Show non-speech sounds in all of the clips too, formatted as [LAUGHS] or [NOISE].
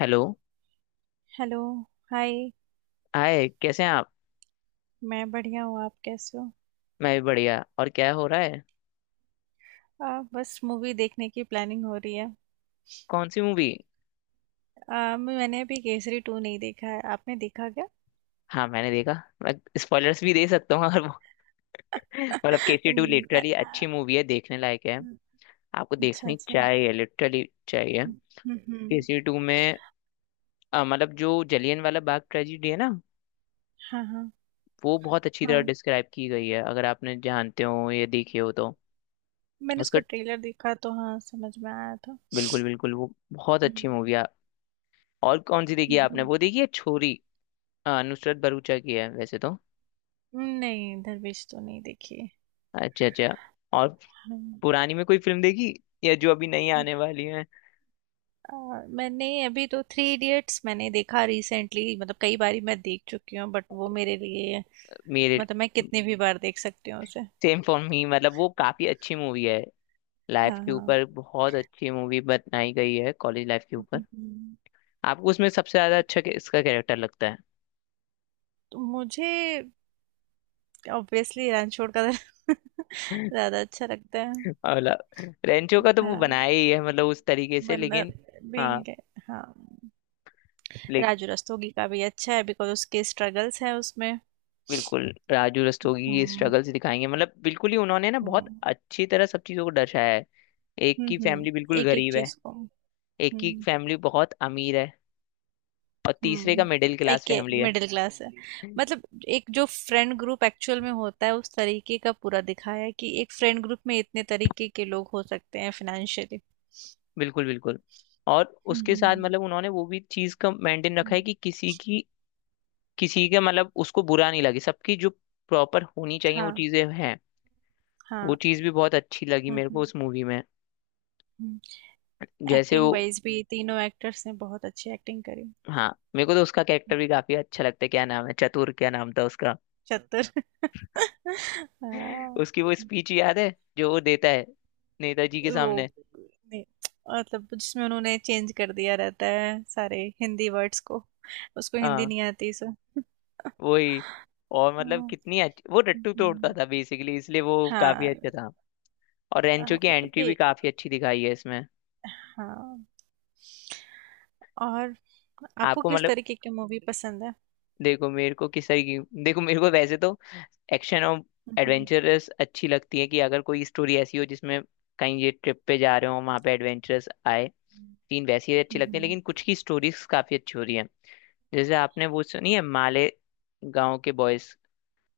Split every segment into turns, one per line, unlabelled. Hello.
Hello. Hi.
Hi, कैसे हैं आप?
मैं बढ़िया हूँ। आप कैसे हो?
मैं भी बढ़िया। और क्या हो रहा है?
बस मूवी देखने की प्लानिंग हो रही है।
कौन सी मूवी?
मैंने अभी केसरी टू नहीं देखा है। आपने देखा क्या?
हाँ मैंने देखा। मैं स्पॉयलर्स भी दे सकता हूँ अगर वो [LAUGHS] मतलब
[LAUGHS]
केसी टू
इन-
लिटरली
आ-
अच्छी मूवी है, देखने लायक है।
आ-
आपको
अच्छा,
देखनी
अच्छा।
चाहिए, लिटरली चाहिए।
हम्म, हम्म।
केसी टू में मतलब जो जलियन वाला बाग ट्रेजिडी है ना,
हाँ, हाँ।
वो बहुत अच्छी तरह
हाँ,
डिस्क्राइब की गई है, अगर आपने जानते हो या देखी हो तो।
मैंने
उसका
उसका ट्रेलर देखा तो हाँ समझ में आया था।
बिल्कुल बिल्कुल वो बहुत
हम्म,
अच्छी मूवी है। और कौन सी देखी है आपने?
हम्म।
वो देखी है छोरी? नुसरत भरूचा की है वैसे तो।
हम्म। नहीं, दरवेश तो नहीं देखी।
अच्छा अच्छा। और
हाँ।
पुरानी में कोई फिल्म देखी, या जो अभी नई आने वाली है?
मैंने अभी तो थ्री इडियट्स मैंने देखा रिसेंटली, मतलब कई बारी मैं देख चुकी हूँ, बट वो मेरे लिए
मेरे
मतलब मैं कितनी भी बार देख सकती हूँ उसे।
सेम फॉर मी, मतलब वो काफी अच्छी मूवी है। लाइफ
हाँ,
के
हाँ।
ऊपर बहुत अच्छी मूवी बनाई गई है, कॉलेज लाइफ के ऊपर।
हम्म।
आपको उसमें सबसे ज्यादा अच्छा इसका कैरेक्टर लगता है?
तो मुझे ऑब्वियसली रणछोड़ का [LAUGHS]
[LAUGHS]
ज्यादा अच्छा लगता है।
मतलब रेंचो का तो वो
हाँ,
बनाया ही है मतलब उस तरीके से,
वरना
लेकिन
being,
हाँ
हाँ।
ले
राजू रस्तोगी का भी अच्छा है बिकॉज उसके स्ट्रगल्स हैं उसमें।
बिल्कुल। राजू रस्तोगी की
हम्म,
स्ट्रगल्स दिखाएंगे मतलब बिल्कुल ही उन्होंने ना बहुत
हम्म,
अच्छी तरह सब चीजों को दर्शाया है। एक की
हम्म।
फैमिली बिल्कुल
एक एक
गरीब है,
चीज को।
एक की
हम्म,
फैमिली बहुत अमीर है, और तीसरे का मिडिल
हम्म। एक
क्लास
के
फैमिली
तभी
है।
मिडिल क्लास है जी।
[LAUGHS]
मतलब एक जो फ्रेंड ग्रुप एक्चुअल में होता है उस तरीके का पूरा दिखाया है कि एक फ्रेंड ग्रुप में इतने तरीके के लोग हो सकते हैं, फाइनेंशियली।
बिल्कुल बिल्कुल। और उसके साथ
हम्म,
मतलब उन्होंने वो भी चीज का मेंटेन रखा है
हम्म,
कि किसी की, किसी के मतलब उसको बुरा नहीं लगे, सबकी जो प्रॉपर होनी चाहिए वो
हाँ,
चीजें हैं। वो
हाँ,
चीज भी बहुत अच्छी लगी मेरे को
हम्म।
उस मूवी में, जैसे
एक्टिंग
वो
वाइज भी तीनों एक्टर्स ने बहुत अच्छी एक्टिंग करी।
हाँ। मेरे को तो उसका कैरेक्टर
हम्म।
भी काफी अच्छा लगता है, क्या नाम है चतुर, क्या नाम था उसका? [LAUGHS]
चतुर। [LAUGHS] हाँ।
उसकी वो
हम्म।
स्पीच याद है जो वो देता है नेताजी के
वो
सामने?
ने- मतलब जिसमें उन्होंने चेंज कर दिया रहता है सारे हिंदी वर्ड्स को। उसको हिंदी
हाँ
नहीं आती, सो।
वही। और मतलब
हाँ।
कितनी अच्छी वो टट्टू तोड़ता
हम्म।
था बेसिकली, इसलिए वो काफी
हाँ।
अच्छा था। और
अ,
रेंचो की
मतलब
एंट्री
पे।
भी काफी अच्छी दिखाई है इसमें।
हाँ। और आपको
आपको
किस
मतलब,
तरीके की मूवी पसंद है?
देखो मेरे को किस तरीके की, देखो मेरे को वैसे तो एक्शन और
हम्म,
एडवेंचरस अच्छी लगती है, कि अगर कोई स्टोरी ऐसी हो जिसमें कहीं ये ट्रिप पे जा रहे हो, वहां पे एडवेंचरस आए। तीन वैसी अच्छी लगती है,
हम्म।
लेकिन कुछ की स्टोरीज काफी अच्छी हो रही है। जैसे आपने वो सुनी है माले गांव के बॉयज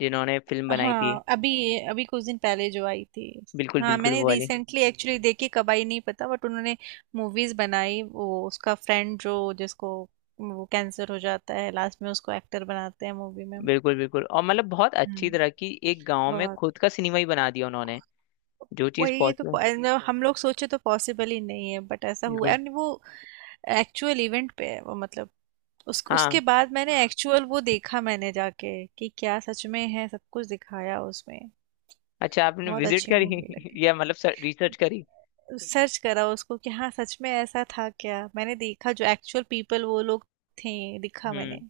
जिन्होंने फिल्म बनाई थी?
हाँ, अभी अभी कुछ दिन पहले जो आई थी।
बिल्कुल
हाँ,
बिल्कुल
मैंने
वो वाली।
रिसेंटली एक्चुअली देखी, कब आई नहीं पता, बट उन्होंने मूवीज बनाई। वो उसका फ्रेंड जो जिसको वो कैंसर हो जाता है लास्ट में, उसको एक्टर बनाते हैं मूवी में।
बिल्कुल बिल्कुल। और मतलब बहुत अच्छी
हम्म।
तरह की एक गांव में
बहुत।
खुद का सिनेमा ही बना दिया उन्होंने। जो चीज
वही ये तो
पॉसिबल,
मतलब हम लोग सोचे तो पॉसिबल ही नहीं है, बट ऐसा हुआ है,
बिल्कुल।
और वो एक्चुअल इवेंट पे है वो, मतलब उस
हाँ
उसके बाद मैंने एक्चुअल वो देखा, मैंने जाके कि क्या सच में है सब कुछ दिखाया उसमें।
अच्छा आपने
बहुत
विजिट
अच्छी
करी?
मूवी
[LAUGHS]
लगी।
या मतलब रिसर्च करी?
सर्च करा उसको कि हाँ सच में ऐसा था क्या, मैंने देखा जो एक्चुअल पीपल वो लोग थे, दिखा मैंने।
हम्म।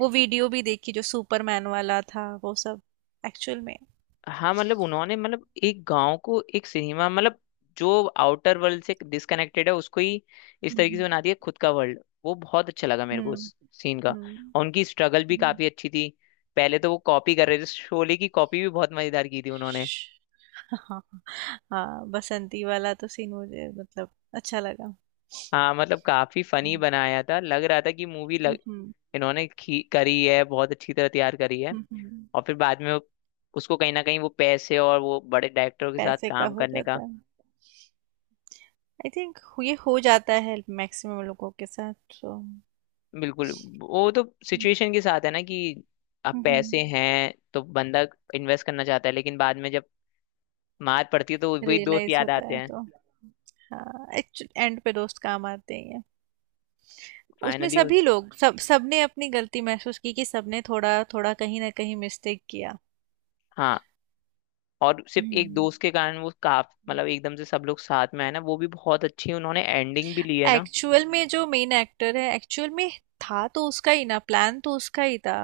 वो वीडियो भी देखी जो सुपरमैन वाला था वो सब एक्चुअल में।
हाँ मतलब उन्होंने मतलब एक गांव को एक सिनेमा, मतलब जो आउटर वर्ल्ड से डिस्कनेक्टेड है उसको ही इस तरीके से
हम्म,
बना दिया खुद का वर्ल्ड। वो बहुत अच्छा लगा मेरे को
हम्म,
उस सीन का।
हम्म।
और उनकी स्ट्रगल भी काफी
हम्म।
अच्छी थी। पहले तो वो कॉपी कर रहे थे, शोले की कॉपी भी बहुत मजेदार की थी उन्होंने।
[LAUGHS] हाँ, हाँ, बसंती वाला तो सीन मुझे मतलब अच्छा लगा।
हाँ मतलब काफी फनी
हम्म,
बनाया था, लग रहा था कि मूवी लग,
हम्म,
इन्होंने करी है, बहुत अच्छी तरह तैयार करी है।
हम्म।
और फिर बाद में वो, उसको कहीं ना कहीं वो पैसे और वो बड़े डायरेक्टरों के साथ
पैसे का
काम
हो
करने
जाता
का,
है, आई थिंक। ये हो जाता है मैक्सिमम लोगों के साथ। तो
बिल्कुल। वो तो सिचुएशन के साथ है ना कि अब
हम्म।
पैसे हैं तो बंदा इन्वेस्ट करना चाहता है, लेकिन बाद में जब मार पड़ती है तो वही दोस्त
रियलाइज
याद
होता
आते
है
हैं।
तो। हाँ, एंड पे दोस्त काम आते ही हैं। उसमें
फाइनली उस
सभी लोग सब सबने अपनी गलती महसूस की कि सबने थोड़ा थोड़ा कहीं ना कहीं मिस्टेक किया।
हाँ। और सिर्फ एक
हम्म।
दोस्त के कारण वो काफ मतलब एकदम से सब लोग साथ में आए ना, वो भी बहुत अच्छी उन्होंने एंडिंग भी ली है ना।
एक्चुअल में जो मेन एक्टर है एक्चुअल में था, तो उसका ही ना प्लान, तो उसका ही था।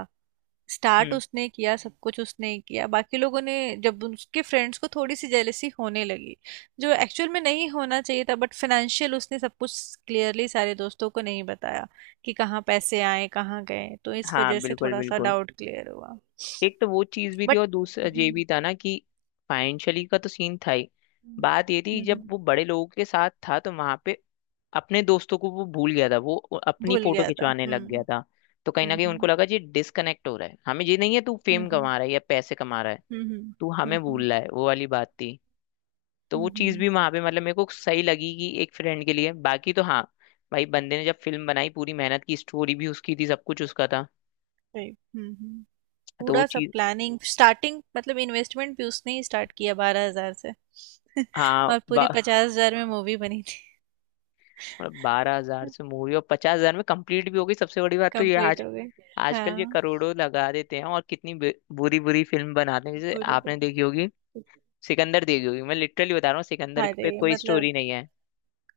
स्टार्ट
हम्म।
उसने किया, सब कुछ उसने ही किया, बाकी लोगों ने जब उसके फ्रेंड्स को थोड़ी सी जेलेसी होने लगी जो एक्चुअल में नहीं होना चाहिए था, बट फाइनेंशियल उसने सब कुछ क्लियरली सारे दोस्तों को नहीं बताया कि कहाँ पैसे आए कहाँ गए, तो इस
हाँ
वजह से
बिल्कुल
थोड़ा सा
बिल्कुल।
डाउट क्लियर हुआ।
एक तो वो चीज भी थी
बट
और दूसरा ये
हम्म,
भी था ना कि फाइनेंशियली का तो सीन था ही।
हम्म,
बात ये थी जब
हम्म,
वो बड़े लोगों के साथ था तो वहां पे अपने दोस्तों को वो भूल गया था, वो अपनी
भूल
फोटो
गया था,
खिंचवाने लग गया
हम्म,
था। तो कहीं ना कहीं उनको
हम्म,
लगा जी डिस्कनेक्ट हो रहा है, हमें ये नहीं है, तू
हम्म,
फेम
हम्म,
कमा रहा है या पैसे कमा रहा है,
हम्म,
तू
हम्म,
हमें
हम्म,
भूल रहा है, वो वाली बात थी। तो वो
हम्म,
चीज भी
हम्म,
वहां पे मतलब मेरे को सही लगी कि एक फ्रेंड के लिए बाकी तो हाँ भाई, बंदे ने जब फिल्म बनाई पूरी मेहनत की, स्टोरी भी उसकी थी, सब कुछ उसका था।
सही, हम्म, हम्म।
तो वो
पूरा सब
चीज
प्लानिंग स्टार्टिंग, मतलब इन्वेस्टमेंट भी उसने ही स्टार्ट किया 12,000 से। [LAUGHS]
हाँ।
और पूरी 50,000 में मूवी बनी थी।
मतलब 12,000 से मूवी और 50,000 में कंप्लीट भी हो गई, सबसे बड़ी बात तो ये
कंप्लीट
आज
हो गई।
आजकल ये
हाँ,
करोड़ों लगा देते हैं और कितनी बुरी बुरी फिल्म बनाते हैं, जैसे
पूरी।
आपने देखी होगी सिकंदर देखी होगी। मैं लिटरली बता रहा हूँ, सिकंदर
अरे
पे कोई
मतलब
स्टोरी नहीं है।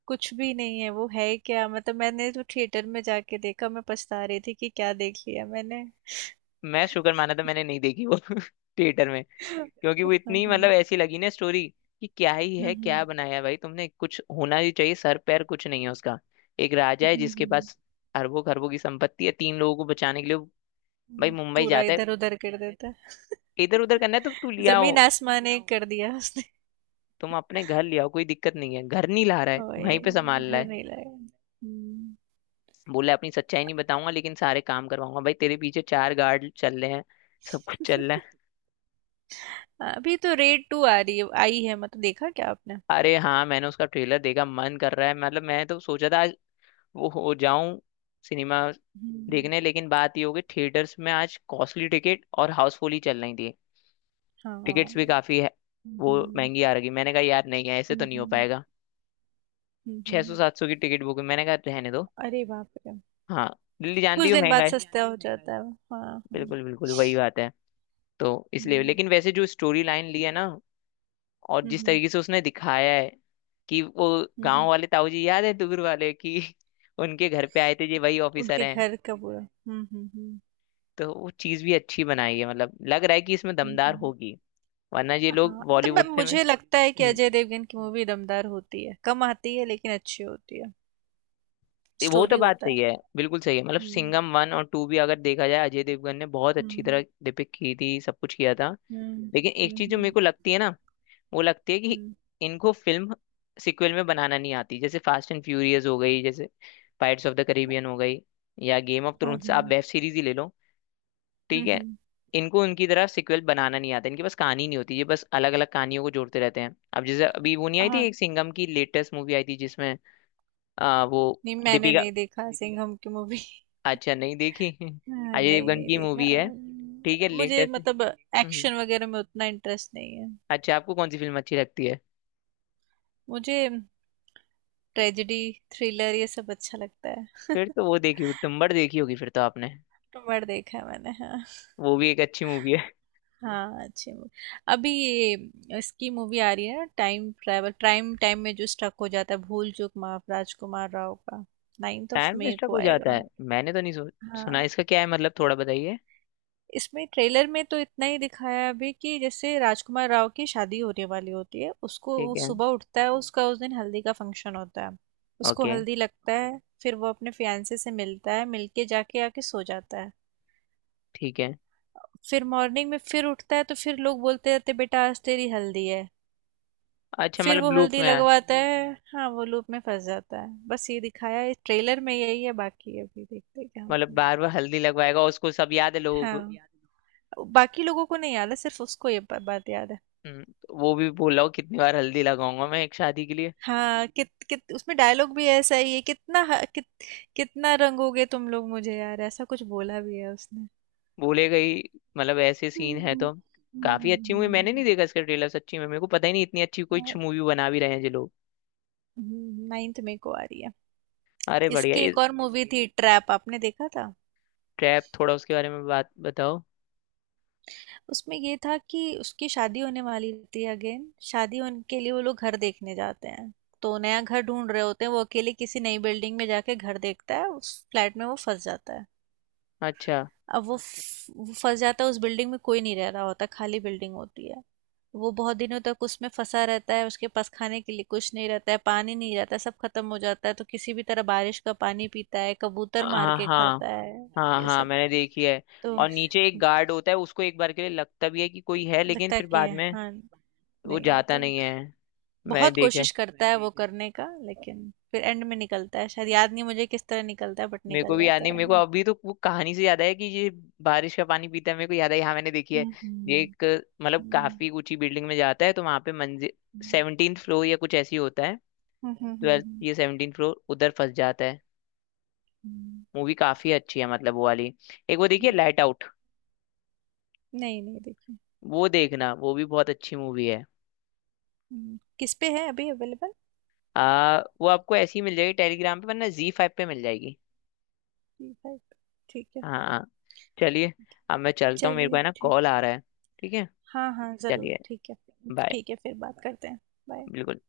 कुछ भी नहीं है, वो है क्या, मतलब मैंने तो थिएटर में जाके देखा, मैं पछता रही थी कि क्या देख लिया मैंने।
मैं शुक्र माना था मैंने नहीं देखी वो [LAUGHS] थिएटर में, क्योंकि वो
[LAUGHS] हाँ।
इतनी
हम्म,
मतलब ऐसी लगी ना स्टोरी कि क्या ही है,
हम्म,
क्या बनाया है भाई तुमने, कुछ होना ही चाहिए, सर पैर कुछ नहीं है उसका। एक राजा है जिसके
हम्म,
पास अरबों खरबों की संपत्ति है, 3 लोगों को बचाने के लिए वो भाई
हम्म।
मुंबई
पूरा
जाता है।
इधर उधर कर देता।
इधर उधर करना है तो तू लिया,
जमीन आसमान एक कर दिया उसने।
तुम अपने घर ले आओ कोई दिक्कत नहीं है, घर नहीं ला रहा है,
ओए।
वहीं पे संभाल रहा
घर
है।
नहीं लाया। हम्म।
बोला अपनी सच्चाई नहीं बताऊंगा लेकिन सारे काम करवाऊंगा, भाई तेरे पीछे 4 गार्ड चल रहे हैं, सब कुछ चल रहा
[LAUGHS]
है।
हाँ, अभी तो रेड टू आ रही है, आई है, मतलब देखा क्या आपने?
अरे हाँ मैंने उसका ट्रेलर देखा, मन कर रहा है, मतलब मैं तो सोचा था आज वो हो जाऊं सिनेमा
हम्म।
देखने, लेकिन बात ये हो गई थिएटर्स में आज कॉस्टली टिकट और हाउसफुल ही चल रही थी। टिकट्स भी
हाँ,
काफी है, वो
हम्म,
महंगी आ रही, मैंने कहा यार नहीं है ऐसे तो नहीं हो
हम्म,
पाएगा। छह सौ
हम्म।
सात सौ की टिकट बुक, मैंने कहा रहने दो।
अरे बाप रे।
हाँ, दिल्ली जानती
कुछ
हो
दिन
महंगा
बाद
है।
अभी सस्ता आई हो है जाता कल है वो। हाँ, हाँ।
बिल्कुल बिल्कुल वही बात है। तो इसलिए,
हम्म,
लेकिन वैसे जो स्टोरी लाइन ली है ना और जिस
हम्म,
तरीके से उसने दिखाया है कि वो गांव
हम्म।
वाले ताऊ जी याद है दूर वाले कि [LAUGHS] उनके घर पे आए थे ये वही ऑफिसर
उनके
हैं।
घर का ये पूरा है। हम्म, हम्म,
तो वो चीज भी अच्छी बनाई है, मतलब लग रहा है कि इसमें दमदार
हम्म।
होगी, वरना ये लोग
हाँ, मतलब अरे
बॉलीवुड
बाप
से में
मुझे रे लगता है कि
हम्म,
अजय देवगन की मूवी दमदार होती है, कम आती है लेकिन अच्छी होती है।
ये वो तो
स्टोरी
बात
होता है।
सही है, बिल्कुल सही है। मतलब
हम्म,
सिंघम 1 और 2 भी अगर देखा जाए, अजय देवगन ने बहुत अच्छी तरह
हम्म,
डिपिक्ट की थी, सब कुछ किया था,
हम्म,
लेकिन एक
हम्म, हम्म,
चीज जो मेरे
हम्म,
को लगती है ना, वो लगती है कि इनको फिल्म सिक्वल में बनाना नहीं आती। जैसे फास्ट एंड फ्यूरियस हो गई, जैसे पायरेट्स ऑफ द करेबियन हो गई, या गेम ऑफ थ्रोन्स, आप वेब सीरीज ही ले लो, ठीक
हम्म,
है।
हम्म।
इनको उनकी तरह सिक्वल बनाना नहीं आता, इनके पास कहानी नहीं होती, ये बस अलग अलग कहानियों को जोड़ते रहते हैं। अब जैसे अभी वो नहीं आई थी
हाँ,
एक सिंघम की लेटेस्ट मूवी आई थी जिसमें वो
नहीं, मैंने
दीपिका,
नहीं देखा सिंघम की मूवी।
अच्छा नहीं देखी?
[LAUGHS]
[LAUGHS] अजय
नहीं,
देवगन
नहीं
की
देखा।
मूवी है, ठीक है
मुझे
लेटेस्ट।
मतलब एक्शन वगैरह में उतना इंटरेस्ट नहीं है।
अच्छा आपको कौन सी फिल्म अच्छी लगती है?
मुझे ट्रेजेडी, थ्रिलर ये सब अच्छा लगता है।
फिर तो वो देखी होगी, तुम्बाड़ देखी होगी फिर तो आपने?
[LAUGHS] मर्ड देखा है मैंने। हाँ।
वो भी एक अच्छी मूवी है।
हाँ, अच्छी मूवी। अभी ये इसकी मूवी आ रही है ना, टाइम ट्रैवल, प्राइम टाइम में जो स्टक हो जाता है, भूल चूक माफ, राजकुमार राव का। नाइन्थ ऑफ
टाइम में
मई
स्टक
को
हो जाता
आएगा।
है? मैंने तो नहीं सुना
हाँ,
इसका, क्या है मतलब थोड़ा बताइए।
इसमें ट्रेलर में तो इतना ही दिखाया है अभी कि जैसे राजकुमार राव की शादी होने वाली होती है, उसको
ठीक
वो
है।
सुबह उठता है, उसका उस दिन हल्दी का फंक्शन होता है। उसको
ओके
हल्दी लगता है, फिर वो अपने फियांसे से मिलता है, मिलके जाके आके सो जाता है।
ठीक है।
फिर मॉर्निंग में फिर उठता है तो फिर लोग बोलते रहते बेटा आज तेरी हल्दी है।
अच्छा
फिर
मतलब
वो
लूप
हल्दी
में है?
लगवाता है, हाँ वो लूप में फंस जाता है। बस ये दिखाया है ट्रेलर में, यही है, बाकी अभी देखते हैं क्या
मतलब
होता है।
बार बार हल्दी लगवाएगा? उसको सब याद है लोगों को?
हाँ, बाकी लोगों को नहीं याद है, सिर्फ उसको ये बात याद है।
तो वो भी बोल रहा हूँ कितनी बार हल्दी लगाऊंगा मैं एक शादी के लिए।
हाँ, कित कित उसमें डायलॉग भी ऐसा ही है। कितना कितना रंगोगे तुम लोग मुझे यार, ऐसा कुछ बोला भी है उसने।
बोलेगा ही, मतलब ऐसे सीन है
हम्म,
तो काफी अच्छी मूवी। मैंने
हम्म।
नहीं देखा इसका ट्रेलर सच्ची में, मेरे को पता ही नहीं इतनी अच्छी कोई
और-
मूवी बना भी रहे हैं ये लोग।
9 में को आ रही है।
अरे बढ़िया।
इसकी एक
इस
और मूवी थी ट्रैप, आपने देखा था?
ट्रैप थोड़ा उसके बारे में बात बताओ।
उसमें ये था कि उसकी शादी होने वाली थी, अगेन शादी होने के लिए वो लोग घर देखने जाते हैं। तो नया घर ढूंढ रहे होते हैं, वो अकेले किसी नई बिल्डिंग में जाके घर देखता है, उस फ्लैट में वो फंस जाता है।
अच्छा
अब वो फंस जाता है उस बिल्डिंग में, कोई नहीं रह रहा होता, खाली बिल्डिंग होती है। वो बहुत दिनों तक उसमें फंसा रहता है, उसके पास खाने के लिए कुछ नहीं रहता है, पानी नहीं रहता है, सब खत्म हो जाता है, तो किसी भी तरह बारिश का पानी पीता है, कबूतर मार
हाँ
के
हाँ।
खाता है
हाँ
ये
हाँ
सब।
मैंने देखी है।
तो
और नीचे एक गार्ड होता है उसको एक बार के लिए लगता भी है कि कोई है, लेकिन
लगता है
फिर
कि
बाद में
हाँ।
वो
नहीं आता
जाता
है।
नहीं है। मैंने
बहुत
देखा है।
कोशिश करता है वो करने का लेकिन फिर एंड में निकलता है, शायद याद नहीं मुझे किस तरह निकलता है बट
मेरे को
निकल
भी याद
जाता
नहीं,
है
मेरे
एंड
को
में।
अभी तो वो कहानी से याद आया कि ये बारिश का पानी पीता है मेरे को याद है, हाँ मैंने देखी है। ये
हम्म,
एक मतलब
हम्म,
काफी ऊंची बिल्डिंग में जाता है तो वहां पे मंजिल
हम्म,
17 फ्लोर या कुछ ऐसी होता है,
हम्म, हम्म, हम्म,
12th या 17 फ्लोर उधर फंस जाता है।
हम्म,
मूवी काफी अच्छी है, मतलब वो वाली। एक वो देखिए,
हम्म।
लाइट आउट,
नहीं, नहीं देखिए।
वो देखना, वो भी बहुत अच्छी मूवी है।
किस पे है अभी अवेलेबल?
वो आपको ऐसी मिल जाएगी टेलीग्राम पे, वरना ZEE5 पे मिल जाएगी।
जी फाइव। ठीक है।
हाँ हाँ, चलिए। अब मैं चलता हूँ, मेरे को
चलिए,
है ना
ठीक
कॉल
है।
आ रहा है। ठीक है।
हाँ, हाँ ज़रूर,
चलिए
ठीक है।
बाय।
ठीक है, फिर बात करते हैं। बाय।
बिल्कुल।